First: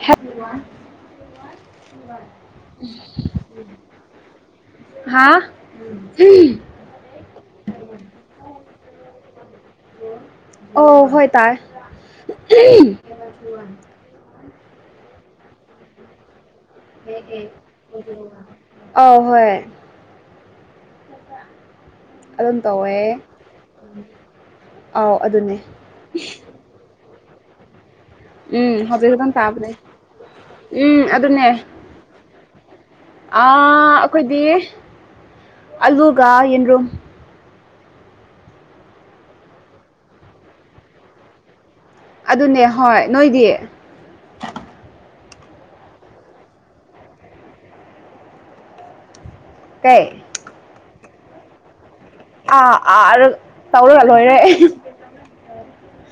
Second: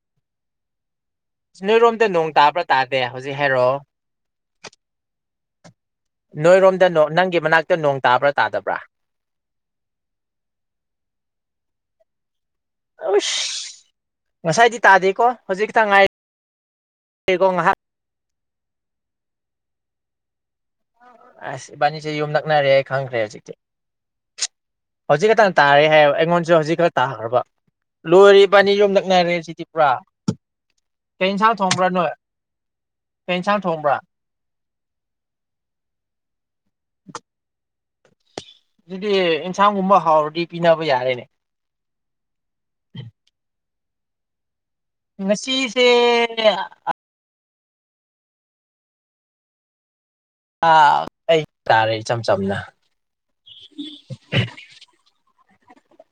ꯍꯦꯜꯂ ꯅꯣꯏꯔꯣꯝꯗ ꯅꯣꯡ ꯇꯥꯕ꯭ꯔꯥ ꯇꯥꯗꯦ ꯍꯧꯖꯤꯛ ꯍꯥꯏꯔꯛꯑꯣ ꯍꯥꯥ ꯅꯣꯏꯔꯣꯝꯗ ꯅꯪꯒꯤ ꯃꯅꯥꯛꯇ ꯅꯣꯡ ꯇꯥꯕ꯭ꯔꯥ ꯇꯥꯗꯕ꯭ꯔꯥ ꯑꯣ ꯍꯣꯏ ꯇꯥꯏ ꯉꯁꯥꯏꯗꯤ ꯇꯥꯗꯦꯀꯣ ꯍꯧꯖꯤꯛ ꯈꯤꯇꯪ ꯉꯥꯏ ꯑ ꯍꯣꯏ ꯑꯁ ꯕꯥꯅꯤꯁꯦ ꯌꯨꯝ ꯑꯗꯨꯝ ꯅꯛꯅꯔꯦ ꯇꯧꯋꯦ ꯈꯪꯈ꯭ꯔꯦ ꯍꯧꯖꯤꯛꯁꯦ ꯑꯧ ꯍꯧꯖꯤꯛ ꯑꯗꯨꯅꯦ ꯈꯛꯇ ꯇꯥꯔꯦ ꯍꯥꯏ ꯑꯩꯉꯣꯟꯁꯨ ꯍꯧꯖꯤꯛ ꯈꯛꯇ ꯇꯥꯈ꯭ꯔꯕ ꯂꯣꯏꯔꯤꯕꯅꯤ ꯎꯝ ꯍꯧꯖꯤꯛ ꯈꯛꯇꯪ ꯌꯣꯝꯗꯛꯅꯔꯦ ꯁꯤꯇꯤ ꯇꯥꯕꯅꯦ ꯄꯨꯔꯥ ꯎꯝ ꯀꯩ ꯑꯗꯨꯅꯦ ꯏꯟꯁꯥꯡ ꯊꯣꯡꯕ꯭ꯔꯥꯅꯣꯏ ꯀ ꯑꯥ ꯌꯦꯟꯁꯥꯡ ꯊꯣꯡꯕ꯭ꯔꯥ ꯑꯩꯈꯣꯏꯗꯤ ꯑꯂꯨꯒ ꯌꯦꯟꯔꯨꯝ ꯑꯗꯨꯗꯤ ꯑꯦꯟꯁꯥꯡꯒꯨꯝꯕ ꯍꯥꯎꯔꯗꯤ ꯄꯤꯅꯕ ꯌꯥꯔꯦꯅꯦ ꯑꯗꯨꯅꯦ ꯍꯣꯏ ꯅꯣꯏꯗꯤ ꯉꯁꯤꯁꯦ ꯀꯥꯏ ꯑꯥ ꯑꯩ ꯇꯥꯔꯦ ꯆꯝ ꯆꯝ ꯑꯥ ꯑꯥ ꯇꯧꯔꯒ ꯂꯣꯏꯔꯦ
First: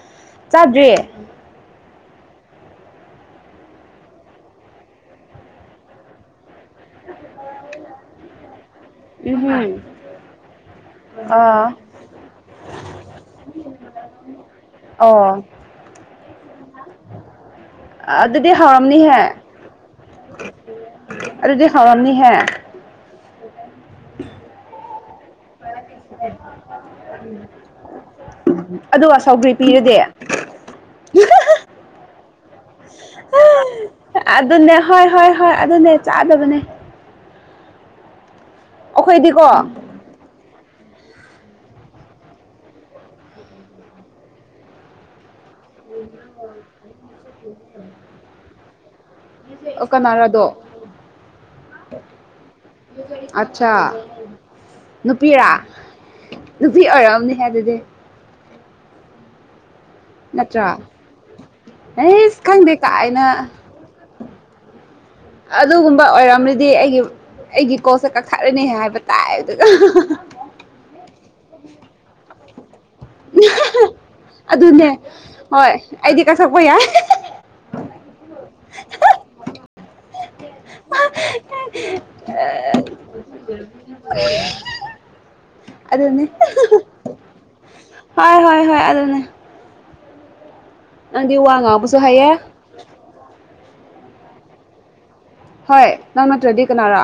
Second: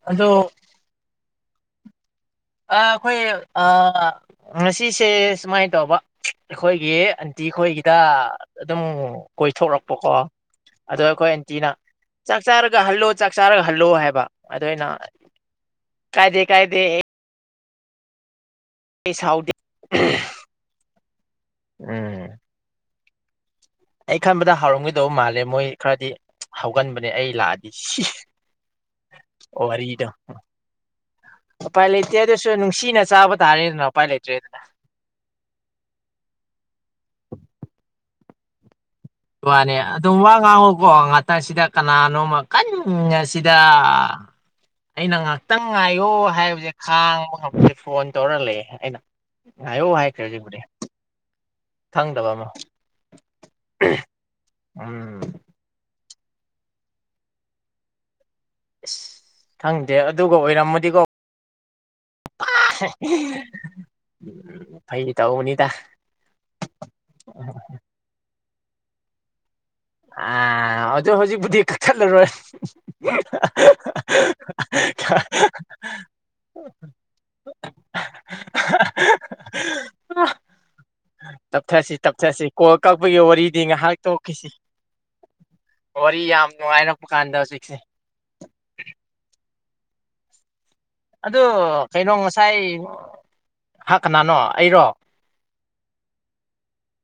ꯑꯗꯣ ꯀꯔꯤ ꯑ ꯑꯩꯈꯣꯏ ꯑ ꯉꯁꯤꯁꯦ ꯁꯨꯃꯥꯏꯅ ꯇꯧꯕ ꯑꯩꯈꯣꯏꯒꯤ ꯑꯟꯇꯤ ꯈꯣꯏꯒꯤꯗ ꯑꯗꯨꯝ ꯎꯝꯍꯨꯝ ꯀꯣꯏꯊꯂꯛꯄꯀꯣ ꯑꯗꯣ ꯑꯩꯈꯣꯏ ꯑꯥ ꯑꯦꯟꯇꯤꯅ ꯆꯥꯛ ꯆꯥꯔꯒ ꯍꯜꯂꯣ ꯆꯥꯛ ꯆꯥꯔꯒ ꯍꯜꯂꯣ ꯍꯥꯏꯕ ꯑꯗꯨꯗ ꯑꯩꯅ ꯑꯣ ꯀꯥꯏꯗꯦ ꯀꯥꯏꯗꯦ ꯑꯗꯨꯗꯤ ꯑꯩ ꯍꯥꯎꯔꯝꯅꯤꯍꯦ ꯁꯥꯎꯗꯦ ꯑꯗꯨꯗꯤ ꯎꯝ ꯍꯥꯎꯔꯝꯅꯤꯍꯦ [inaudible] ꯑꯩ ꯈꯟꯕꯗ ꯍꯥꯎꯔꯝꯈꯤꯗꯧꯕ ꯃꯥꯜꯂꯦ ꯃꯣꯏ ꯈꯔꯗꯤ ꯍꯧꯒꯟꯕꯅꯦ ꯑꯩ ꯂꯥꯛꯑꯗꯤ ꯑꯗꯨꯒ ꯁꯧꯒ꯭ꯔꯤ ꯄꯤꯔꯗꯤ ꯋꯥꯔꯤꯗꯣ ꯎꯄꯥꯏ ꯂꯩꯇꯦ ꯑꯗꯨꯁꯨ ꯅꯨꯡꯁꯤꯅ ꯆꯥꯕ ꯇꯥꯔꯦꯗꯅ ꯎꯄꯥꯏ ꯂꯩꯇ꯭ꯔꯦ ꯑꯗꯨꯅꯦ ꯍꯣꯏ ꯍꯣꯏ ꯍꯣꯏ ꯑꯗꯨꯅꯦ ꯆꯥꯗꯕꯅꯦ ꯑꯩꯈꯣꯏꯗꯤꯀꯣ ꯋꯥꯅꯦ ꯑꯗꯨꯝ ꯋꯥ ꯉꯥꯡꯉꯨꯀꯣ ꯉꯥꯛꯇꯪꯁꯤꯗ ꯀꯅꯥꯅꯣꯃ ꯀꯟ ꯑꯁꯤꯗ ꯑꯩꯅ ꯉꯥꯏꯍꯥꯛꯇꯪ ꯉꯥꯏꯌꯣ ꯍꯥꯏꯕꯁꯦ ꯈꯥꯡꯕ ꯉꯝꯦ ꯐꯣꯟ ꯇꯧꯔ ꯂꯩꯦ ꯑꯩꯅ ꯉꯥꯏꯌꯣ ꯑꯣꯀ ꯅꯔꯗꯣ ꯍꯥꯏꯈ꯭ꯔꯁꯤꯕꯨꯗꯤ ꯈꯪꯗꯕ ꯑꯃ ꯑꯆꯥ ꯎꯝ ꯅꯨꯄꯤꯤꯔ ꯅꯨꯄꯤ ꯑꯔꯝꯅꯤ ꯍꯥꯏ ꯑꯗꯨꯗꯤ [inaudible] ꯈꯪꯗꯦ ꯑꯗꯨꯒ ꯅꯠꯇ꯭ꯔꯥ ꯑꯣꯏꯔꯝꯃꯗꯤꯀꯣ ꯑꯩꯁ ꯈꯪꯗꯦ ꯀꯥꯏꯅ ꯎꯝ ꯐꯩ ꯇ ꯑꯗꯨꯒꯨꯝꯕ ꯑꯣꯏꯔꯝꯗꯤ ꯑꯩꯒꯤ ꯑꯩꯒꯤ ꯀꯣꯁꯦ ꯀꯛꯊꯠꯔꯅꯤ ꯍꯥꯏꯕ ꯇꯥꯏ ꯑꯗꯨꯒ ꯑ ꯍꯧꯖꯤꯛ ꯍꯧꯖꯤꯛꯕꯨꯗꯤ ꯀꯛ ꯈꯠꯂꯔꯣꯏ ꯑꯗꯨꯅꯦ ꯍꯣꯏ ꯑꯩꯗꯤ ꯀ ꯁꯛꯄ ꯌꯥꯏ [inaudible] ꯇꯞꯊꯁꯤ ꯇꯞꯊꯁꯤ ꯀꯣꯜ ꯀꯛꯄꯒꯤ ꯋꯥꯔꯤꯗꯤ ꯉꯥꯏꯍꯥꯛ ꯇꯣꯛꯈꯤꯁꯤ ꯋꯥꯔꯤ ꯑꯗꯨꯅꯦ ꯌꯥꯝ ꯅꯨꯡꯉꯥꯏꯅ ꯄꯨꯀꯥꯟꯗ ꯍꯧꯖꯤꯛꯁꯦ ꯍꯣꯏ ꯍꯣꯏ ꯍꯣꯏ ꯑꯗꯨꯅꯦ ꯅꯪꯗꯤ ꯑꯗꯨ ꯋꯥ ꯉꯥꯡꯕꯁꯨ ꯀꯩꯅꯣ ꯍꯩꯌꯦ ꯉꯁꯥꯏ ꯍꯥ ꯀꯅꯥꯅꯣ ꯑꯩꯔꯣ ꯍꯣꯏ ꯅꯪ ꯅꯠꯇ꯭ꯔꯗꯤ ꯀꯅꯥꯔꯥ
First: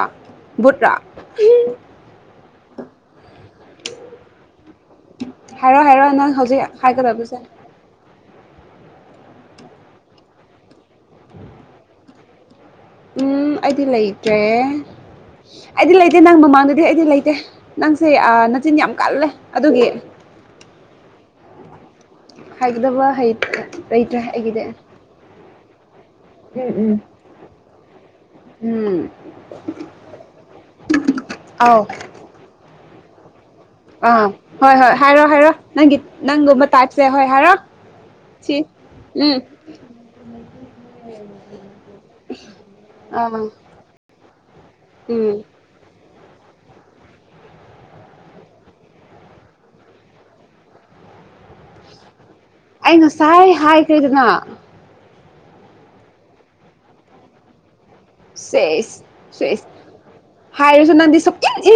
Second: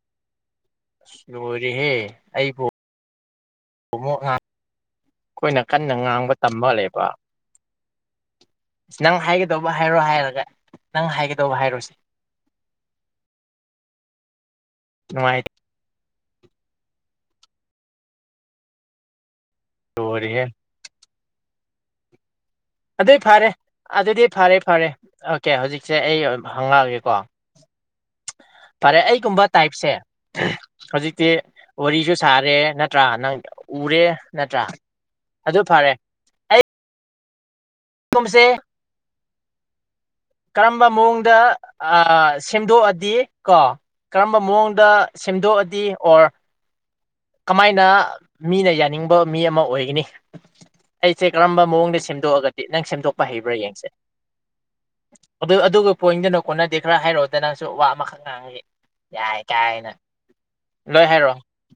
ꯕꯨꯠꯔꯥ ꯁꯔꯤꯍꯦ ꯑꯩꯕꯨꯣꯃ ꯑꯩꯈꯣꯏꯅ ꯍꯥꯏꯔꯣ ꯀꯟꯅ ꯍꯥꯏꯔꯣ ꯉꯥꯡꯕ ꯅꯪ ꯍꯧꯖꯤꯛ ꯇꯝꯕꯂꯕ ꯍꯥꯏꯒꯗꯕꯁꯦ ꯅꯪ ꯍꯥꯏꯒꯗꯧꯕ ꯍꯥꯏꯔꯣ ꯍꯥꯏꯔꯒ ꯅꯪ ꯍꯥꯏꯒꯗꯧꯕ ꯍꯥꯏꯔꯣꯁꯤꯦ ꯎꯝ ꯑꯩꯗꯤ ꯂꯩꯇ꯭ꯔꯦ ꯅꯨꯡꯉꯥꯏ ꯑꯩꯗꯤ ꯂꯩꯇꯦ ꯅꯪ ꯃꯃꯥꯡꯗꯗꯤ ꯑꯩꯗꯤ ꯂꯩꯇꯦ ꯅꯪꯁꯦ ꯅꯅꯥꯆꯤꯟ ꯌꯥꯝ ꯀꯜꯂꯦ ꯑꯗꯨꯒꯤ ꯑꯣꯏꯦ ꯍꯥꯏꯒꯗꯕ ꯑꯗꯨꯏ ꯍꯩ ꯐꯔꯦ ꯂꯩꯇ꯭ꯔꯦ ꯑꯗꯨꯗꯤ ꯐꯔꯦ ꯍꯥꯏꯈꯤꯗꯤ ꯐꯔꯦ ꯑꯣꯀꯦ ꯍꯧꯖꯤꯛꯁꯦ ꯑꯩ ꯎꯝ ꯎꯝ [inaudible] ꯍꯪꯉꯛꯑꯒꯦꯀꯣ ꯐꯔꯦ ꯑꯩꯒꯨꯝꯕ ꯇꯥꯏꯞꯁꯦ ꯍꯧꯖꯤꯛꯇꯤ ꯑꯥꯎ ꯋꯥꯔꯤꯁꯨ ꯁꯥꯔꯦ ꯅꯠꯇ꯭ꯔꯥ ꯅꯪ ꯎꯔꯦ ꯑꯥ ꯅꯠꯇ꯭ꯔꯥ ꯍꯣꯏ ꯍꯣꯏ ꯍꯥꯏꯔꯣ ꯍꯥꯏꯔꯣ ꯑꯗꯨ ꯐꯔꯦ ꯅꯪꯒꯤ ꯅꯪꯒꯨꯝꯕ ꯇꯥꯏꯞꯁꯦ ꯍꯣꯏ ꯍꯥꯏꯔꯣ ꯑꯩꯒꯨꯝꯕꯁꯦ ꯁꯤ ꯎꯝ ꯀꯔꯝꯕ ꯃꯑꯣꯡꯗ ꯁꯦꯝꯗꯣꯛꯑꯗꯤ ꯑꯥ ꯀꯣ ꯀꯔꯝꯕ ꯃꯑꯣꯡꯗ ꯎꯝ ꯁꯦꯝꯗꯣꯛꯑꯗꯤ ꯑꯣꯔ ꯀꯃꯥꯏꯅ ꯃꯤꯅ ꯌꯥꯅꯤꯡꯕ ꯃꯤ ꯑꯃ ꯑꯣꯏꯒꯅꯤ ꯑꯩꯁꯦ ꯀꯔꯝꯕ ꯃꯑꯣꯡꯗ ꯁꯦꯝꯗꯣꯛꯑꯒꯅꯤ ꯑꯩ ꯉꯁꯥꯏ ꯍꯥꯏꯈ꯭ꯔꯦꯗꯅ ꯑꯗꯨ ꯑꯗꯨꯒ ꯄꯣꯏꯟꯗꯨꯅ ꯀꯣꯟꯅꯗꯦ ꯈꯔ ꯍꯥꯏꯔꯛꯑꯣꯗ ꯅꯪꯁꯨ ꯋꯥ ꯃꯈ ꯁꯦꯁ ꯁꯦꯁ ꯍꯥꯏꯥꯏꯔꯣꯁꯨ ꯂꯣꯏ ꯅꯗꯤ ꯁ ꯍꯥꯏꯔꯛꯑꯣ ꯀ ꯏ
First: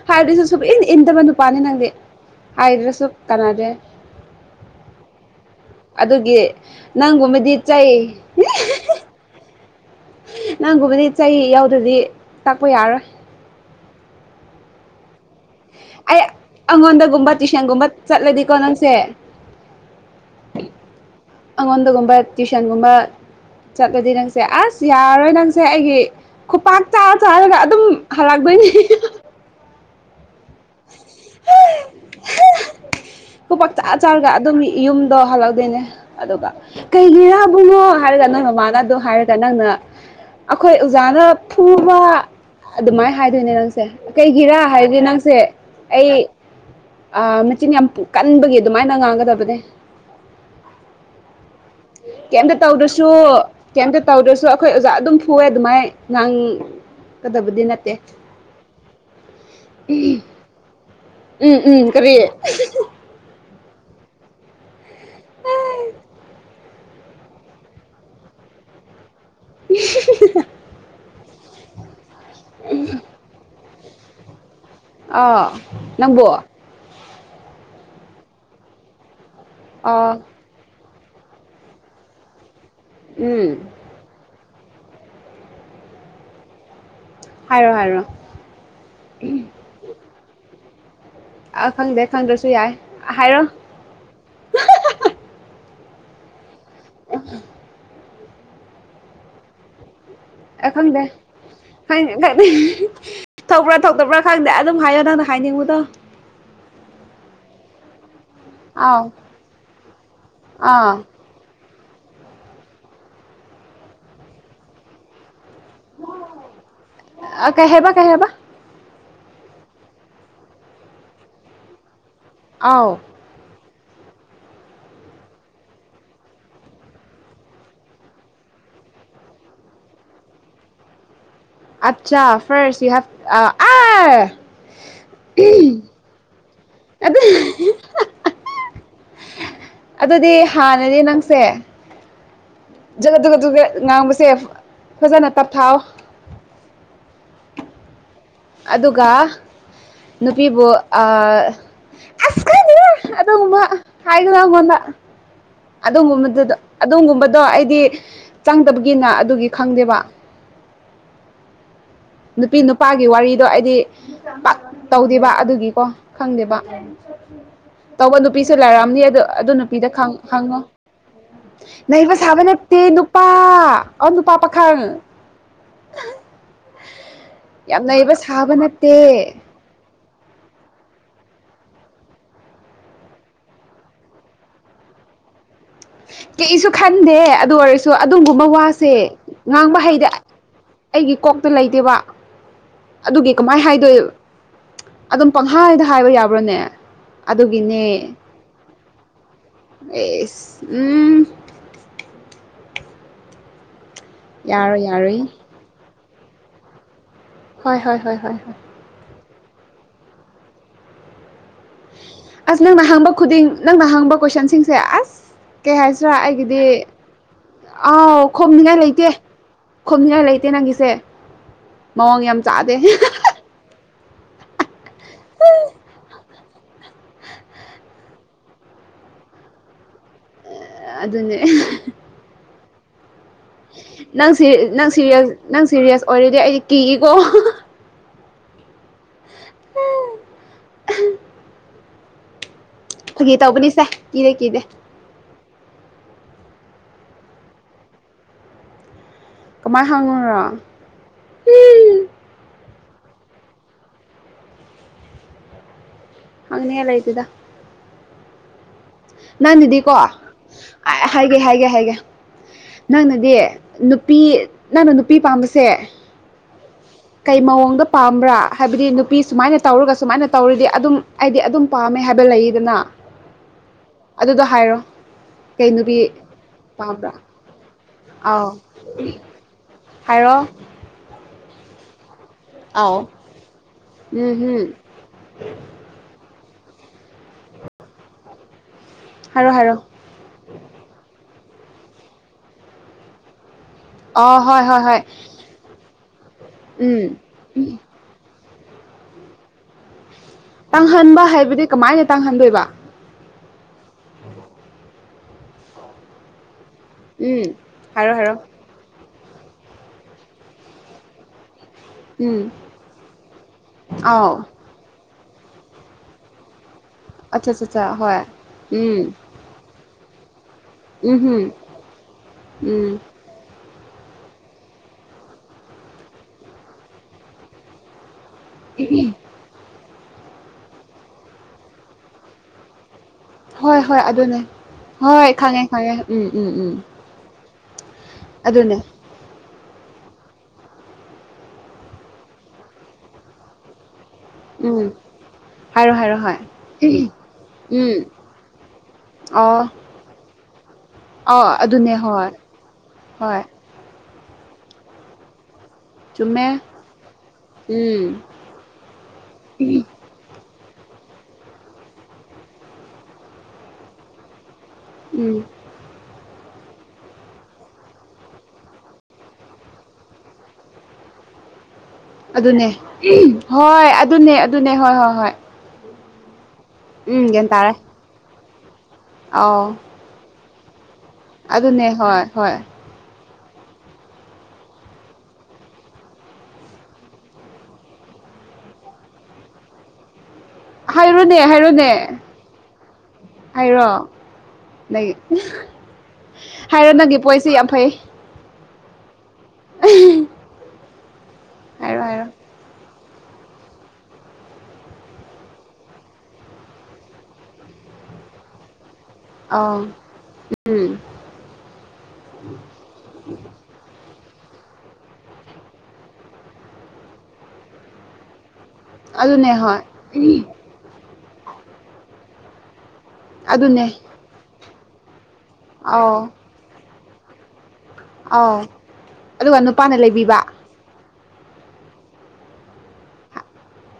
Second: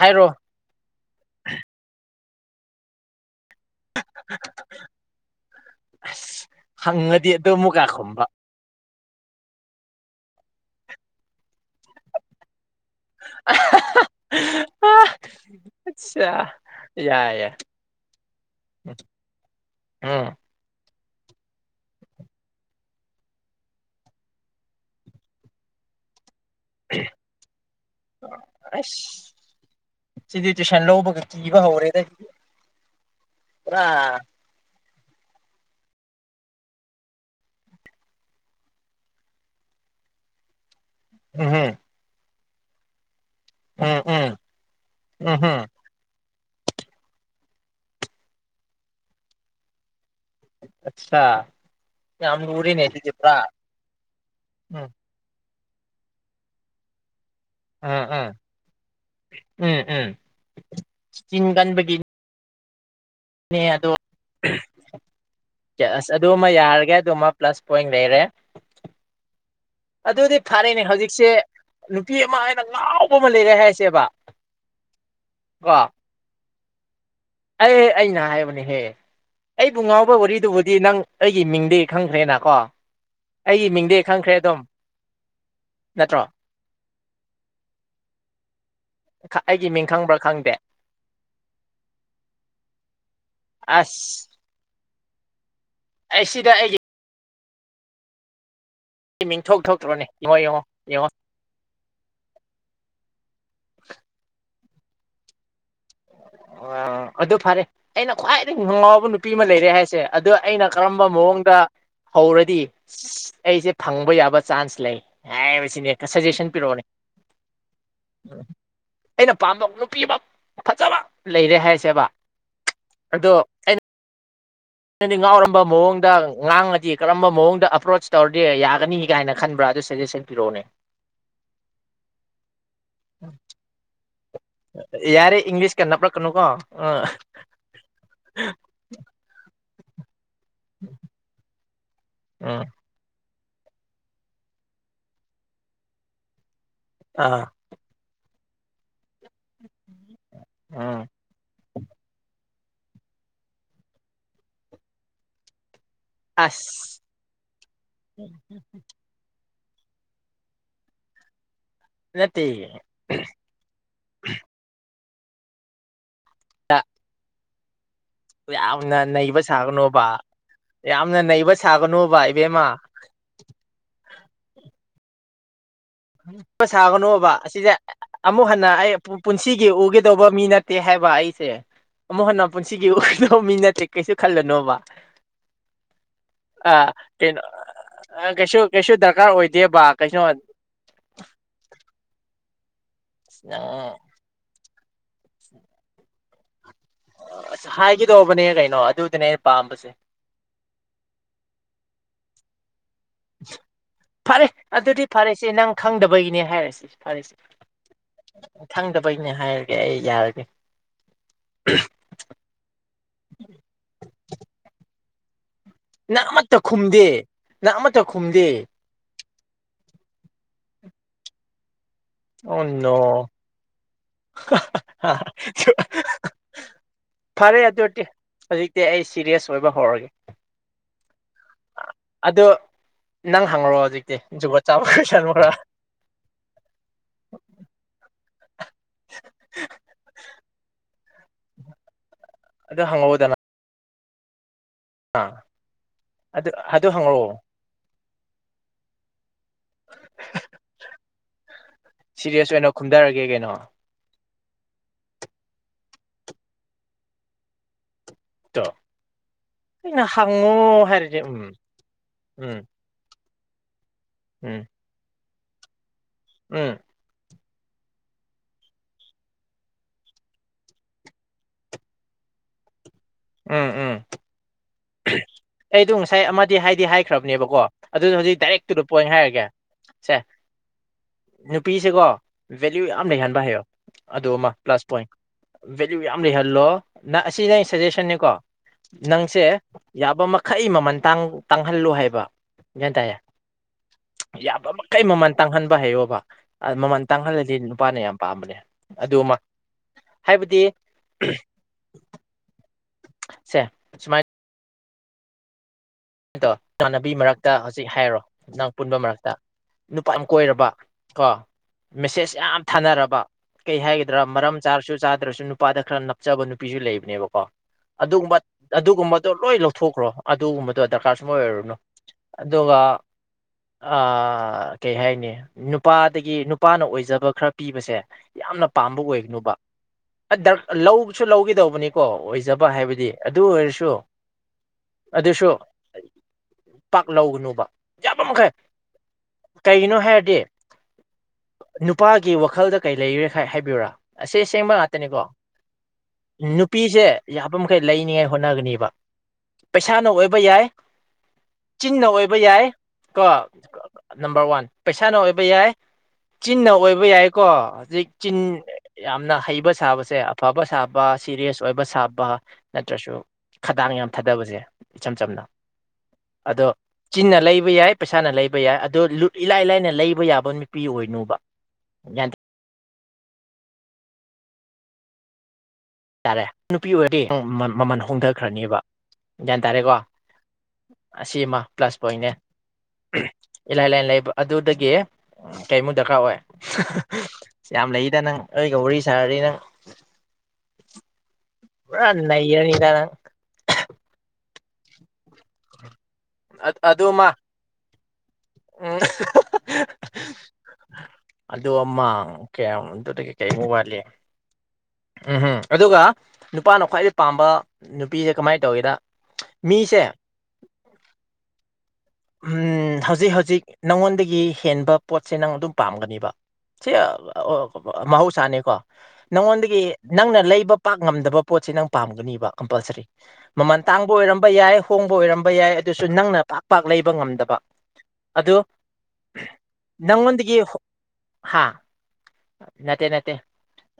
ꯍꯥꯏꯔꯣ ꯍꯥꯏꯔꯗꯤ ꯁꯨꯛ ꯏꯟ ꯏꯟꯗꯕ ꯅꯨꯄꯥꯅꯤ ꯅꯪꯗꯤ ꯍꯥꯏꯗ꯭ꯔꯁꯨ ꯀꯥꯟꯅꯗꯦ [unintelligible] ꯑꯗꯨꯒꯤ ꯑꯁ ꯍꯪꯉꯗꯤ ꯑꯗꯨ ꯅꯪꯒꯨꯝꯕꯗꯤ ꯑꯃꯨꯛꯀ ꯆꯩꯩ ꯈꯨꯝꯕ ꯅꯪꯒꯨꯝꯕꯨꯗꯤ ꯆꯩ ꯌꯥꯎꯗꯗꯤ ꯇꯥꯛꯄ ꯌꯥꯔꯣꯏ꯫ [unintelligible] ꯑꯩ ꯑꯠꯆꯥ ꯌꯥꯏ ꯑꯩꯉꯣꯟꯗꯒꯨꯝꯕ ꯌꯥꯏ ꯇꯨꯏꯁꯟꯒꯨꯝꯕ ꯆꯠꯂꯗꯤꯀꯣ ꯅꯪꯁꯦ꯫ ꯑꯥ꯫ ꯑꯩꯉꯣꯟꯗꯒꯨꯝꯕ ꯇ꯭ꯋꯁꯟꯒꯨꯝꯕ ꯆꯠꯂꯗꯤ ꯅꯪꯁꯦ ꯑꯁ ꯌꯥꯔꯔꯣꯏ ꯅꯪꯁꯦ ꯑꯩꯒꯤ ꯈꯨꯄꯥꯛ ꯆꯥꯔ ꯆꯥꯔꯒ ꯑꯗꯨꯝ ꯍꯜꯂꯛꯗꯣꯏꯅꯤ ꯑꯁ ꯁꯤꯗꯤ ꯇꯨꯏꯁꯟ ꯂꯧꯕꯒ ꯀꯤꯕ ꯍꯧꯔꯦꯗꯒꯤ ꯈꯨꯄꯥꯛ ꯆꯥ [unintelligible] ꯆꯥꯔꯒ ꯑꯗꯨꯝ ꯌꯨꯝꯗꯣ ꯍꯜꯂꯛꯗꯣꯏꯅꯦ ꯑꯗꯨꯒ ꯀꯩꯒꯤꯔꯥꯕꯨꯅꯣ ꯍꯥꯏꯔꯒ ꯅꯪ ꯃꯃꯥꯅꯗꯣ ꯍꯥꯏꯔꯒ ꯅꯪꯅ꯫ ꯑꯩꯈꯣꯏ ꯑꯣꯖꯥꯅ ꯎꯝꯍꯝ ꯐꯨꯕ꯫ ꯑꯗꯨꯃꯥꯏꯅ ꯍꯥꯏꯗꯣꯏꯅꯦ ꯅꯪꯁꯦ ꯎꯝ ꯎꯝ ꯀꯩꯒꯤꯔꯥ ꯍꯥꯏꯗꯤ ꯅꯪꯁꯦ ꯎꯝꯍꯝ ꯑꯩ ꯃꯆꯤꯟ ꯌꯥꯝ ꯀꯟꯕꯒꯤ ꯑꯗꯨꯃꯥꯏꯅ ꯉꯥꯡꯒꯗꯕꯅꯦ꯫ ꯑꯆꯥ ꯀꯩꯝꯇ ꯇꯧꯗ꯭ꯔꯁꯨ ꯀꯩꯝꯇ ꯇꯧꯗ꯭ꯔꯁꯨ ꯑꯩꯈꯣꯏ ꯎꯝ ꯑꯣꯖꯥ ꯑꯗꯨꯝ ꯐꯨꯑꯦ ꯑꯗꯨꯃꯥꯏ ꯉꯥꯡ ꯀꯗꯕꯗꯤ ꯅꯠꯇꯦ ꯎꯝ ꯎꯝ ꯎꯝ ꯆꯤꯟ ꯎꯝ ꯎꯝ ꯀꯔꯤ ꯅꯦ ꯑꯗꯣ ꯑꯁ ꯑꯗꯨꯃ ꯌꯥꯔꯒꯦ ꯑꯗꯨꯃ ꯄ꯭ꯂꯁ ꯄꯣꯏꯟ ꯂꯩꯔꯦ꯫ ꯑꯗꯨꯗꯤ ꯐꯔꯦꯅꯦ ꯍꯧꯖꯤꯛꯁꯦ꯫ ꯅꯨꯄꯤ ꯑꯃ ꯍꯥꯏꯅ ꯉꯥꯎꯕ ꯑꯃ ꯂꯩꯔꯦ ꯍꯥꯏꯁꯦꯕ꯫ ꯑꯥ ꯅꯪꯕꯣ꯫ ꯑꯦ ꯑꯩꯅ ꯍꯥꯏꯕꯅꯦꯍꯦ ꯑꯩꯕꯨ ꯑꯥ ꯉꯥꯎꯕ ꯋꯥꯔꯤꯗꯨꯕꯨꯗꯤ ꯅꯪ ꯑꯩꯒꯤ ꯃꯤꯡꯗꯤ ꯈꯪꯈ꯭ꯔꯦꯅꯀꯣ ꯎꯝ ꯑꯩꯒꯤ ꯃꯤꯡꯗꯤ ꯈꯪꯈ꯭ꯔꯦ ꯑꯗꯨꯝ꯫ ꯅꯠꯇ꯭ꯔꯣ ꯍꯥꯏꯔꯣ ꯍꯥꯏꯔꯣ ꯑꯩꯒꯤ ꯃꯤꯡ ꯈꯪꯕ꯭ꯔꯥ ꯈꯪꯗꯦ꯫ ꯑ ꯈꯪꯗꯦ ꯈꯪꯗ꯭ꯔꯁꯨ ꯌꯥꯏ ꯍꯥꯏꯔꯣ꯫ ꯑꯁ꯫ ꯑꯩꯁꯤꯗ ꯑꯩꯒꯤ꯫ [unintelligible] ꯁꯤ ꯃꯤꯡꯊꯣꯛ ꯊꯣꯛꯇ꯭ꯔꯕꯅꯦ꯫ ꯑꯦ ꯈꯪꯗꯦ꯫ ꯈꯪꯉ ꯈꯪꯅꯩ ꯊꯧꯕ꯭ꯔꯥ ꯊꯧꯗꯕ꯭ꯔꯥ ꯈꯪꯗꯦ ꯑꯗꯨꯝ ꯍꯥꯏꯌꯣ ꯅꯪꯅ ꯍꯥꯏꯅꯤꯡꯕꯗꯣ꯫ ꯑꯣ ꯑꯗꯨ ꯐꯔꯦ ꯑꯩꯅ ꯈ꯭ꯋꯥꯏꯗꯒꯤ ꯑꯥꯎ ꯉꯅꯨꯡꯉꯥꯎꯕ ꯅꯨꯄꯤ ꯑꯃ ꯂꯩꯔꯦ ꯍꯥꯏꯁꯦ ꯑꯗ ꯑꯩꯅ ꯑꯥ ꯀꯔꯝꯕ ꯃꯑꯣꯡꯗ ꯍꯧꯔꯗꯤ ꯑꯩꯁꯦ ꯐꯪꯕ ꯌꯥꯕ ꯆꯥꯟꯁ ꯂꯩ꯫ ꯍꯥꯏꯕꯁꯤꯅꯦ ꯈ ꯁꯖꯦꯁꯟ ꯄꯤꯔꯛꯑꯣꯅꯦ ꯫ ꯑꯥ ꯀꯩ ꯍꯥꯏꯕ ꯀꯩ ꯍꯥꯏꯕ ꯑꯩꯅ ꯄꯥꯝꯕ ꯅꯨꯄꯤꯃꯛ ꯐꯖꯕ ꯂꯩꯔꯦ ꯍꯥꯏꯁꯦꯕ꯫ ꯑꯥꯎ꯫ ꯑꯗꯣ꯫ ꯅꯗꯤ ꯉꯥꯎꯔꯝꯕ ꯃꯑꯣꯡꯗ ꯉꯥꯡꯉꯗꯤ ꯀꯔꯝꯕ ꯃꯑꯣꯡꯗ ꯑꯄ꯭ꯔꯣꯆ ꯇꯧꯔꯗꯤ ꯌꯥꯒꯅꯤ ꯀꯥꯏꯅ ꯈꯟꯕ꯭ꯔꯥ ꯑꯗꯨ ꯁꯖꯦꯁꯟ ꯄꯤꯔꯛꯑꯣꯅꯦ꯫ ꯑꯆꯥ ꯐ꯭ꯔꯁ ꯌꯨ ꯍꯦꯄ ꯑ [unintelligible] ꯌꯥꯔꯦ ꯏꯪꯂꯤꯁ ꯀ ꯅ ꯄꯂꯛꯀꯅꯨꯀꯣ ꯑꯥ ꯑꯗꯨ ꯑꯗꯨꯗꯤ ꯍꯥꯟꯅꯗꯤ ꯅꯪꯁꯦ꯫ ꯎꯝ ꯖ [unintelligible] ꯗꯨ ꯉꯥꯡꯕꯁꯦ ꯐꯖꯅ ꯇꯞꯊꯥꯎ ꯑꯥ꯫ ꯑꯗꯨꯒ ꯅꯨꯄꯤꯕꯨ ꯑ ꯎꯝ ꯑꯁ [unintelligible] ꯑꯗꯨꯝꯕ ꯍꯥꯏꯒꯅꯣ ꯑꯩꯎꯟꯗ꯫ ꯑꯗꯨꯒꯕꯗꯨꯗ ꯑꯁ ꯑꯗꯨꯒꯨꯝꯕꯗꯣ ꯑꯩꯗꯤ ꯆꯪꯗꯕꯒꯤꯅ ꯑꯗꯨꯒꯤ ꯈꯪꯗꯦꯕ꯫ ꯅꯠꯇꯦ ꯅꯨꯄꯤ ꯅꯨꯄꯥꯒꯤ ꯋꯥꯔꯤꯗꯣ ꯑꯩꯗꯤ ꯄꯥꯛ ꯇꯧꯗꯦꯕ ꯑꯗꯨꯒꯤꯀꯣ ꯈꯪꯗꯦꯕ ꯇꯧꯕ ꯅꯨꯄꯤꯁꯨ ꯌꯥꯝꯅ ꯂꯩꯔꯛꯑꯝꯅꯤ ꯑꯗꯨ ꯅꯩꯕ ꯑꯗꯨ ꯅꯨꯄꯤꯗ ꯁꯥꯒꯅꯣꯕ ꯈꯪ ꯍꯪꯉꯣ ꯌꯥꯝꯅ ꯅꯩꯕ ꯁꯥꯒꯅꯨꯕ ꯏꯕꯦꯝꯃ ꯄꯥ ꯑꯣ ꯅꯨꯄꯥ ꯄꯥꯈꯪ [unintelligible] ꯄ ꯁꯥꯒꯅꯣꯕ ꯑꯁꯤꯁꯦ ꯌꯥꯝ ꯅꯩꯕ ꯑꯃꯨꯛ ꯁꯥꯕ ꯍꯟꯅ ꯑꯩ ꯅꯠꯇꯦ ꯄꯨꯟꯁꯤ ꯁꯤꯒꯤ ꯎꯒꯦꯗꯧꯕ ꯃꯤ ꯅꯠꯇꯦ ꯍꯥꯏꯕ ꯑꯩꯁꯦ ꯑꯃꯨꯛ ꯍꯟꯅ ꯄꯨꯟꯁꯤꯒꯤ ꯎꯒꯗꯧꯕ ꯃꯤ ꯅꯠꯇꯦ ꯀꯩꯁꯨ ꯈꯜꯂꯅꯣꯕ [unintelligible] ꯀꯩꯁꯨ ꯑ ꯈꯟꯗꯦ ꯀꯩꯅꯣ ꯑꯗꯨ ꯑꯣꯏꯔꯁꯨ ꯑꯗꯨꯒꯨꯝꯕ ꯀꯩꯁꯨ ꯋꯥꯁꯦ ꯀꯩꯁꯨ ꯗꯔꯀꯥꯔ ꯉꯥꯡꯕ ꯑꯣꯏꯗꯦꯕ ꯍꯩꯗꯦ__ ꯀꯩꯅꯣ ꯑꯩꯒꯤ ꯀꯣꯛꯇ ꯂꯩꯇꯦꯕ ꯑꯗꯨꯒꯤ ꯀꯃꯥꯏꯅ ꯍꯥꯏꯗꯣꯏ ꯑꯗꯨꯝ ꯄꯪꯍꯥꯏꯗ ꯍꯥꯏꯕ ꯌꯥꯕ꯭ꯔꯣꯅꯦ ꯑꯁ ꯍꯥꯏꯒꯤꯗꯧꯕꯅꯦ ꯀꯩꯅꯣ ꯑꯗꯨꯗꯨꯅꯦ ꯑꯩꯅ ꯄꯥꯝꯕꯁꯦ ꯑꯦꯁ ꯎꯝ ꯐꯔꯦ ꯌꯥꯔꯣꯏ ꯑꯗꯨꯗꯤ ꯌꯥꯔꯣꯏ ꯐꯔꯦꯁꯦ ꯅꯪ ꯈꯪꯗꯕꯒꯤꯅꯦ ꯍꯥꯏꯔꯁꯤ ꯐꯔꯦꯁꯦ ꯍꯣꯏ ꯍꯣꯏ ꯍꯣꯏ ꯍꯣꯏ ꯍꯣꯏ ꯈꯪꯗꯕꯩꯅꯦ ꯍꯥꯏꯔꯒꯦ ꯑꯩ ꯌꯥꯔꯒꯦ ꯑꯁ ꯅꯪꯅ ꯍꯪꯕ ꯈꯨꯗꯤꯡ ꯅꯪꯅ ꯍꯪꯕ ꯀꯣꯏꯁꯟꯁꯤꯡꯁꯦ ꯑꯁ ꯀꯩ ꯍꯥꯏꯁꯤꯔꯥ ꯅꯪ ꯑꯃꯠꯇ ꯑꯩꯒꯤꯗꯤ ꯈꯨꯝꯗꯦ ꯅꯪ ꯑꯃꯠꯇ ꯑꯥꯎ ꯈꯨꯝꯗꯦ ꯈꯨꯝꯅꯤꯉꯥꯏ ꯂꯩꯇꯦ ꯈꯨꯝꯅꯤꯡꯉꯥꯏ ꯂꯩꯇꯦ ꯅꯪꯒꯤꯁꯦ ꯃꯑꯣꯡ ꯌꯥꯝ ꯑꯣ ꯆꯥꯗꯦ ꯅꯣ [unintelligible] ꯐꯔꯦ ꯑꯗꯨꯗꯤ ꯍꯧꯖꯤꯛꯇꯤ ꯑꯩ ꯁ‌ꯤꯔꯤꯌ‌ꯦꯁ ꯑꯣꯏꯕ ꯍꯧꯔꯒꯦ ꯑꯥ ꯑꯗꯨꯅꯦ ꯑꯗ‌ꯣ ꯅꯪ ꯍꯪꯔ‌ꯣ ꯍꯧꯖꯤꯛꯇꯤ ꯅꯪ ꯖꯨꯒꯣꯠ ꯆꯥꯕ ꯅꯪ ꯀ‌ꯣꯏꯁꯟ ꯁꯤꯔꯤꯌꯁ ꯈꯔ ꯅꯪ ꯁꯤꯔꯤꯌꯁ ꯑꯣꯏꯔꯗꯤ ꯑꯩ ꯀꯤꯀꯣ [inaudible] ꯑꯗꯨ ꯐꯒꯤ ꯇꯧꯕꯅꯤꯁꯦ ꯀꯤꯔ ꯀꯤ ꯑꯥ ꯑꯗꯨ ꯑꯗꯨ ꯍꯪꯉꯛꯑꯣ ꯀꯃꯥꯏ ꯍꯪꯉꯣꯔ ꯁꯤꯔꯤꯌ‌ꯦꯁ ꯑꯣꯏꯅ ꯈꯨꯝꯊꯔꯒꯦ ꯀꯩꯅꯣ ꯍꯪꯅꯤꯉꯥꯏ ꯂꯩꯇ‌ꯦꯗ [unintelligible] ꯅꯪꯅꯗꯤꯀꯣ ꯑꯩꯅ ꯍꯪꯉꯣ ꯍꯥꯏꯔꯗꯤ ꯍꯥꯏꯒꯦ ꯎꯝ ꯍꯥꯏꯒꯦ ꯍꯥꯏꯒꯦ ꯎꯝ ꯅꯪꯅꯗꯤ ꯅꯨꯄꯤ ꯎꯝ ꯅꯪꯅ ꯅꯨꯄꯤ ꯄꯥꯝꯕꯁꯦ ꯎꯝ ꯀꯩ ꯃꯑꯣꯡꯗ ꯄꯥꯝꯕ꯭ꯔꯥ ꯍꯥꯏꯕꯗꯤ ꯅꯨꯄꯤ ꯁꯨꯃꯥꯏꯅ ꯇꯧꯔꯒ ꯁꯨꯃꯥꯏꯅ ꯇꯧꯔꯗꯤ ꯑꯗꯨꯝ ꯍꯥꯏꯗꯤ ꯑꯗꯨꯝ ꯄꯥꯝꯃꯦ ꯍꯥꯏꯕ ꯂꯩꯌ‌ꯦꯗꯅ ꯎꯝ ꯎꯝ ꯑꯗꯨꯗꯣ ꯍꯥꯏꯔꯣ ꯀꯩ ꯑꯩꯗꯣ ꯅꯨꯄꯤ ꯉꯁꯥꯏ ꯑꯃꯗꯤ ꯍꯥꯏꯗꯤ ꯄꯥꯝꯕ꯭ꯔꯥ ꯍꯥꯏꯈ꯭ꯔꯕꯅꯦꯕꯀꯣ ꯑꯗꯨ ꯍꯧꯖꯤꯛ ꯑꯥꯎ ꯗꯥꯏꯔꯦꯛꯇꯨꯗ ꯄꯣꯏꯟ ꯍꯥꯏꯔꯒꯦ ꯁꯦ ꯍꯥꯏꯔꯣ ꯅꯨꯄꯤꯁꯦꯀꯣ ꯚꯦꯂꯌꯨ ꯑꯥꯎ ꯌꯥꯝ ꯂꯩꯍꯟꯕ ꯍꯥꯏꯌꯣ ꯑꯗꯨ ꯎꯝ ꯑꯃ ꯍꯝ ꯄ꯭ꯂꯁ ꯄꯣꯏ ꯚꯦꯂꯨ ꯌꯥꯝ ꯂꯩꯍꯜꯂꯣ ꯅ ꯑꯁꯤꯗꯤ ꯑꯩ ꯁꯖꯦꯁꯟꯅꯤꯀꯣ ꯅꯪꯁꯦ ꯍꯥꯏꯔꯣ ꯍꯥꯏꯔꯣ ꯌꯥꯕ ꯃꯈꯩ ꯃꯃꯜ ꯇꯥꯡꯍꯜꯂꯨ ꯍꯥꯏꯕ ꯒ꯭ꯌꯥꯟ ꯇꯥꯏꯅ [inaudible] ꯌꯥꯕ ꯍꯣꯏ ꯍꯣꯏ ꯃꯈꯩ ꯃꯃꯜ ꯇꯥꯡꯍꯟꯕ ꯍꯩꯌꯣꯕ ꯃꯃꯜ ꯎꯝ ꯇꯥꯡꯍꯜꯂꯗꯤ ꯅꯨꯄꯥꯅ ꯌꯥꯝ ꯄꯥꯝꯕꯅꯦ꯫ ꯑꯗꯨꯃ ꯍꯥꯏꯕꯗꯤ ꯇꯥꯡꯍꯟꯕ ꯍꯥꯏꯕꯗꯤ ꯀꯃꯥꯏꯅ ꯇꯥꯡꯍꯟꯗꯣꯏꯕ? ꯁꯦ ꯁꯨꯃꯥꯏ ꯗꯣ ꯏꯃꯥꯟꯅꯕꯤ ꯃꯔꯛꯇ ꯍꯧꯖꯤꯛ ꯍꯥꯏꯔꯣ ꯄꯨꯟꯕ ꯃꯔꯛꯇ ꯅꯨꯄꯥ ꯌꯥꯝ ꯀꯣꯏꯔꯕ ꯀꯣ ꯃꯦꯁꯦꯁ ꯎꯝ ꯌꯥꯝ ꯊꯥꯅꯔꯕ ꯀꯩ ꯍꯥꯏꯒꯗ꯭ꯔꯥ ꯑꯥꯎ ꯃꯔꯝ ꯆꯥꯔꯁꯨ ꯆꯥꯗ꯭ꯔꯁꯨ ꯅꯨꯄꯥꯗ ꯈꯔ ꯅꯞꯆꯕ ꯅꯨꯄꯤꯁꯨ ꯂꯩꯕꯅꯦꯕꯀꯣ ꯑꯠꯆꯥ ꯆꯥ ꯆꯥ ꯍꯣꯏ ꯑꯗꯨꯒꯨꯝꯕ ꯎꯝ ꯑꯗꯨꯒꯨꯝꯕꯗꯨ ꯂꯣꯏ ꯂꯧꯊꯣꯛꯈ꯭ꯔꯣ ꯑꯗꯨꯒꯨꯝꯕꯗꯣ ꯎꯝ ꯗꯔꯀꯥꯔꯁꯨꯡꯑꯣꯏ ꯍꯨꯝ ꯑꯣꯏꯔꯨꯅꯨ ꯑꯗꯨꯒ ꯎꯝ ꯑ ꯀꯩ ꯍꯥꯏꯅꯤ ꯅꯨꯄꯥꯗꯒꯤ ꯅꯨꯄꯥꯅ ꯑꯣꯏꯖꯕ ꯈꯔ ꯄꯤꯕꯁꯦ ꯌꯥꯝꯅ ꯄꯥꯝꯕ ꯑꯣꯏꯒꯅꯨꯕ ꯗꯔ ꯂꯧꯁꯨ ꯂꯧꯒꯗꯧꯕꯅꯤꯀꯣ ꯑꯣꯏꯖꯕ ꯍꯥꯏꯕꯗꯤ ꯑꯗꯨ ꯍꯣꯏ ꯑꯣꯏꯔꯁꯨ ꯍꯣꯏ ꯑꯗꯨꯅꯦ ꯍꯣꯏ ꯑꯗꯨꯁꯨ ꯈꯪꯉꯦ ꯈꯪꯉꯦ ꯎꯝ ꯎꯝ ꯎꯝ ꯄꯥꯛ ꯂꯧꯒꯅꯨꯕ ꯌꯥꯕ ꯃꯈꯩ ꯑꯗꯨꯅꯦ ꯀꯒꯤꯅꯣ ꯍꯥꯏꯔꯗꯤ ꯅꯨꯄꯥꯒꯤ ꯋꯥꯈꯜꯗ ꯀꯩ ꯂꯩꯔꯦ ꯍꯥꯏꯕꯤꯌꯨꯔꯥ ꯑꯁꯤ ꯑꯁꯦꯡꯕ ꯎꯝ ꯉꯥꯛꯇꯅꯤꯀꯣ ꯍꯥꯏꯔꯣ ꯍꯥꯏꯔꯣ ꯍꯣꯏ ꯅꯨꯄꯤꯁꯦ ꯌꯥꯕ ꯃꯈꯩ ꯎꯝ ꯂꯩꯅꯤꯉꯥꯏ ꯍꯣꯠꯅꯒꯅꯤꯕ ꯑꯣ ꯄꯩꯁꯥ ꯏꯁꯥꯅ ꯑꯣꯏꯕ ꯌꯥꯏ ꯑꯣ ꯑꯗꯨꯅꯦ ꯆꯤꯟꯅ ꯍꯣꯏ ꯑꯣꯏꯕ ꯌꯥꯏ ꯀꯣ ꯍꯣꯏ ꯅꯝꯕꯔ ꯋꯥꯟ ꯄꯩꯁꯥꯅ ꯑꯣꯏꯕ ꯌꯥꯏ ꯆꯨꯝꯃꯦ ꯆꯤꯟꯅ ꯑꯣꯏꯕ ꯌꯥꯏꯀꯣ ꯍꯧꯖꯤꯛ ꯎꯝ ꯆꯤꯟ ꯌꯥꯝꯅ ꯍꯩꯕ ꯁꯥꯕꯁꯦ ꯐꯕ ꯁꯥꯕ ꯁꯤꯔꯤꯌꯁ ꯑꯣꯏꯕ ꯁꯥꯕ ꯅꯠꯇ꯭ꯔꯁꯨ ꯈꯗꯥꯡ ꯌꯥꯝ ꯊꯥꯗꯕꯁꯦ ꯏꯆꯝ ꯆꯝꯅ ꯎꯝ ꯑꯗꯣ ꯆꯤꯟꯅ ꯂꯩꯕ ꯌꯥꯏ ꯄꯩꯁꯥꯅ ꯂꯩꯕ ꯌꯥꯏ ꯑꯗꯣ ꯏꯂꯥꯏ ꯂꯥꯏꯅ ꯂꯩꯕ ꯌꯥꯕ ꯅꯨꯄꯤ ꯑꯣꯏꯅ ꯎꯕ [unintelligible] ꯑꯗꯨꯅꯦ ꯍꯣꯏ ꯑꯗꯨꯅꯦ ꯑꯗꯨꯅꯦ ꯍꯣꯏ ꯍꯣꯏ ꯍꯣꯏ ꯇꯥꯔꯦ ꯅꯨꯄꯤ ꯑꯣꯏꯔꯗꯤ ꯎꯝ ꯒ꯭ꯌꯥꯟ ꯇꯥꯔꯦ ꯃꯃꯜ ꯍꯣꯡꯊꯈ꯭ꯔꯅꯤꯕ ꯒ꯭ꯌꯥꯟ ꯑꯧ ꯇꯥꯔꯦꯀꯣ ꯑꯁꯤ ꯑꯃ ꯑꯗꯨꯅꯦ ꯄ꯭ꯂꯁ ꯍꯣꯏ ꯄꯣꯏꯟꯅꯦ ꯍꯣꯏ ꯏꯂꯥꯏ ꯂꯥꯏ ꯂꯩꯕ ꯑꯗꯨꯗꯒꯤ ꯀꯩꯃꯨꯛ ꯗꯔꯀꯥꯔ ꯑꯣꯏ ꯌꯥꯝ ꯂꯩꯗ ꯅꯪ ꯑꯩꯒ ꯋꯥꯔꯤ ꯁꯥꯔꯗꯤ ꯅꯪ ꯍꯥꯏꯔꯣꯅꯦ ꯍꯥꯏ ꯍꯥꯏꯔꯣꯅꯦ ꯄꯨꯔꯥ ꯅꯩꯔꯅꯤꯗ ꯅꯪ ꯍꯥꯏꯔꯣ ꯂꯩ ꯑꯗꯨꯃ ꯎꯝ [unintelligible] ꯑꯗꯨ ꯍꯥꯏꯔꯣ ꯑꯃ ꯍꯥꯏꯔꯣ ꯀꯌꯥꯝ ꯑꯗꯨꯗꯒꯤ ꯀꯩꯃꯨꯛ ꯋꯥꯠꯂꯤ ꯎꯝꯍꯝ ꯑꯗꯨꯒ ꯅꯨꯄꯥꯅ ꯈ꯭ꯋꯥꯏꯗꯩ ꯄꯥꯝꯕ ꯅꯨꯄꯤꯁꯦ ꯀꯃꯥꯏꯅ ꯇꯧꯒꯦꯗ ꯑꯧ ꯃꯤꯁꯦ ꯎꯝ ꯎꯝ ꯍꯧꯖꯤꯛ ꯍꯧꯖꯤꯛ ꯅꯪꯉꯣꯟꯗꯒꯤ ꯍꯦꯟꯕ ꯄꯣꯠꯁꯦ ꯅꯪ ꯑꯗꯨꯝ ꯄꯥꯝꯒꯅꯤꯕ ꯁꯤ ꯑ ꯃꯍꯧꯁꯥꯅꯤꯀꯣ ꯑꯗꯨꯅꯦ ꯅꯪꯉꯣꯟꯗꯒꯤ ꯍꯣꯏ ꯅꯪꯅ ꯂꯩꯕ ꯄꯥꯛ ꯉꯝꯗꯕ ꯄꯣꯠꯁꯤ ꯅꯪ ꯄꯥꯝꯒꯅꯤꯕ ꯀꯝꯄꯜꯁꯔꯤ ꯃꯃꯜ ꯑꯗꯨꯅꯦ ꯇꯥꯡꯕ ꯑꯣꯏꯔꯝꯕ ꯌꯥꯏ ꯍꯣꯡꯕ ꯑꯣꯏꯔꯝꯕ ꯌꯥꯏ ꯑꯗꯨꯁꯨ ꯑꯧ ꯅꯪꯅ ꯄꯥꯛ ꯄꯥꯛ ꯂꯩꯕ ꯉꯝꯗꯕ ꯑꯗꯨ ꯑꯧ ꯑꯗꯨꯒ ꯅꯨꯄꯥꯅ ꯂꯩꯕꯤꯕ ꯅꯪꯉꯣꯟꯗꯒꯤ ꯍꯥ ꯅꯠꯇꯦ ꯅꯠꯇꯦ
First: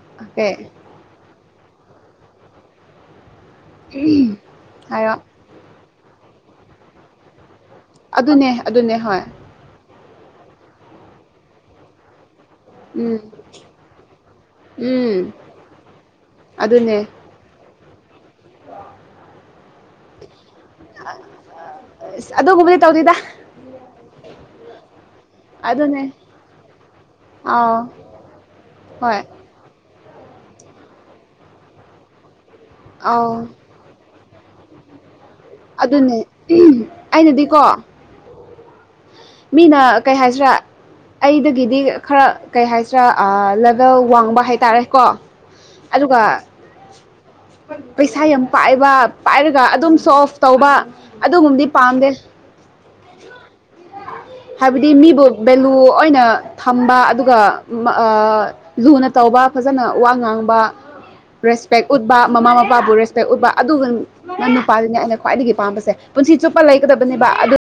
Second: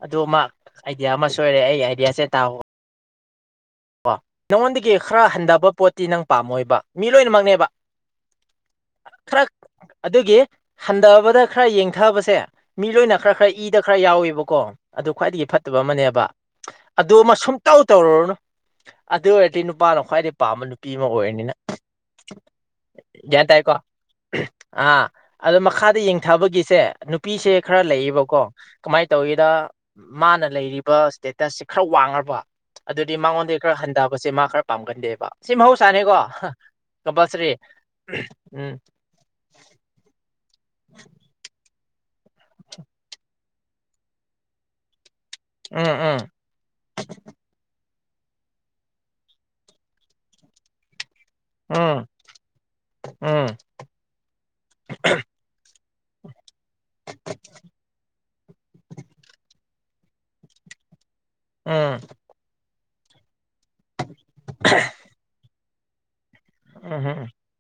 ꯑꯗꯨꯃꯥ ꯀꯩ ꯑꯥꯏꯗꯤꯌꯥ ꯑꯃ ꯁꯣꯏꯔꯦ ꯑꯩ ꯑꯥꯏꯗꯤꯌꯥꯁꯦ ꯇꯥꯎ ꯀꯣ ꯅꯉꯣꯟꯗꯒꯤ ꯍꯥꯏꯔꯣ ꯈꯔ ꯍꯟꯊꯕ ꯄꯣꯠꯇꯤ ꯅꯪ ꯄꯥꯝꯃꯣꯏꯕ ꯃꯤ ꯂꯣꯏꯅꯃꯛꯅꯦꯕ ꯑꯗꯨꯅꯦ ꯑꯗꯨꯅꯦ ꯍꯣꯏ ꯈꯔ ꯑꯗꯨꯒꯤ ꯍꯟꯗꯕꯗ ꯈꯔ ꯌꯦꯡꯊꯕꯁꯦ ꯃꯤ ꯂꯣꯏꯅ ꯎꯝ ꯈꯔ ꯈꯔ ꯏꯗ ꯈꯔ ꯌꯥꯎꯋꯦꯕꯀꯣ ꯑꯗꯨ ꯎꯝ ꯈ꯭ꯋꯥꯏꯗꯒꯤ ꯐꯠꯇꯕ ꯑꯃꯅꯦꯕ ꯑꯗꯨꯅꯦ ꯑꯗꯨꯃ ꯁꯨꯡꯇꯧ ꯇꯧꯔꯨꯔꯅꯨ ꯑꯗꯨ ꯑꯣꯏꯔꯗꯤ ꯅꯨꯄꯥꯅ ꯈ꯭ꯋꯥꯏꯗꯩ ꯄꯥꯝꯕ ꯅꯨꯄꯤ ꯑꯃ ꯑꯣꯏꯔꯅꯤ ꯅꯪ ꯑꯁ ꯑꯗꯨꯒꯨꯝꯕꯗꯤ ꯇꯧꯗꯦꯗ ꯒ꯭ꯌꯥꯟ ꯇꯥꯏꯀꯣ ꯑꯥ ꯑꯗ ꯃꯈꯥꯗ ꯑꯗꯨꯅꯦ ꯌꯦꯡꯊꯕꯒꯤꯁꯦ ꯅꯨꯄꯤꯁꯦ ꯑꯥꯎ ꯈꯔ ꯂꯩꯌꯦꯕꯀꯣ ꯀꯃꯥꯏꯟ ꯍꯣꯏ ꯇꯧꯏꯗ ꯃꯥꯅ ꯂꯩꯔꯤꯕ ꯏꯁꯇꯦꯇꯁꯁꯤ ꯈꯔ ꯋꯥꯡꯉ꯭ꯔꯕ ꯑꯗꯨꯗꯤ ꯑꯥꯎ ꯃꯉꯣꯟ ꯈꯔ ꯍꯟꯗꯕꯁꯦ ꯃꯥ ꯈꯔ ꯄꯥꯝꯒꯟꯗꯦꯕ ꯁꯤ ꯑꯗꯨꯅꯦ ꯃꯍꯧꯁꯥꯅꯦꯒꯣ ꯀꯝꯄꯜꯁꯔꯤ ꯑꯩꯅꯗꯤꯀꯣ ꯎꯝ ꯃꯤꯅ ꯀꯩ ꯍꯥꯏꯁꯤꯔꯥ ꯑꯩꯗꯒꯤꯗꯤ ꯈꯔ ꯀꯩ ꯍꯥꯏꯁꯤꯔꯥ ꯑ ꯂꯕ ꯗ ꯋꯥꯡꯕ ꯍꯥꯏꯇꯥꯔꯦꯀꯣ ꯎꯝ ꯎꯝ ꯑꯗꯨꯒ ꯄꯩꯁꯥ ꯌꯥꯝ ꯄꯥꯏꯕ ꯄꯥꯏꯔꯒ ꯑꯗꯨꯝ ꯁꯣ ꯑꯣꯞ ꯇꯧꯕ ꯑꯗꯨꯒꯨꯝꯗꯤ ꯎꯝ ꯄꯥꯝꯗꯦ ꯎꯝ ꯍꯥꯏꯕꯗꯤ ꯃꯤꯕꯨ ꯚꯦꯂꯨ ꯑꯣꯏꯅ ꯊꯝꯕ ꯑꯗꯨꯒ ꯃ ꯑ ꯂꯨꯅ ꯇꯧꯕ ꯐꯖꯅ ꯋꯥ ꯉꯥꯡꯕ ꯔꯦꯁꯄꯦꯛ ꯎꯝ ꯎꯠꯕ ꯃꯃꯥ ꯃꯄꯥꯕꯨ ꯔꯦꯁꯄꯦꯛ ꯎꯠꯄ ꯑꯗꯨꯒꯪ ꯅꯪ ꯅꯨꯄꯥꯗꯨꯅꯦ ꯑꯩꯅ ꯈ꯭ꯋꯥꯏꯗꯒꯤ ꯄꯥꯝꯕꯁꯦ ꯄꯨꯟꯁꯤ ꯆꯨꯞꯄ ꯎꯝ ꯎꯝ ꯂꯩꯒꯗꯕꯅꯦꯕ ꯑꯗꯨ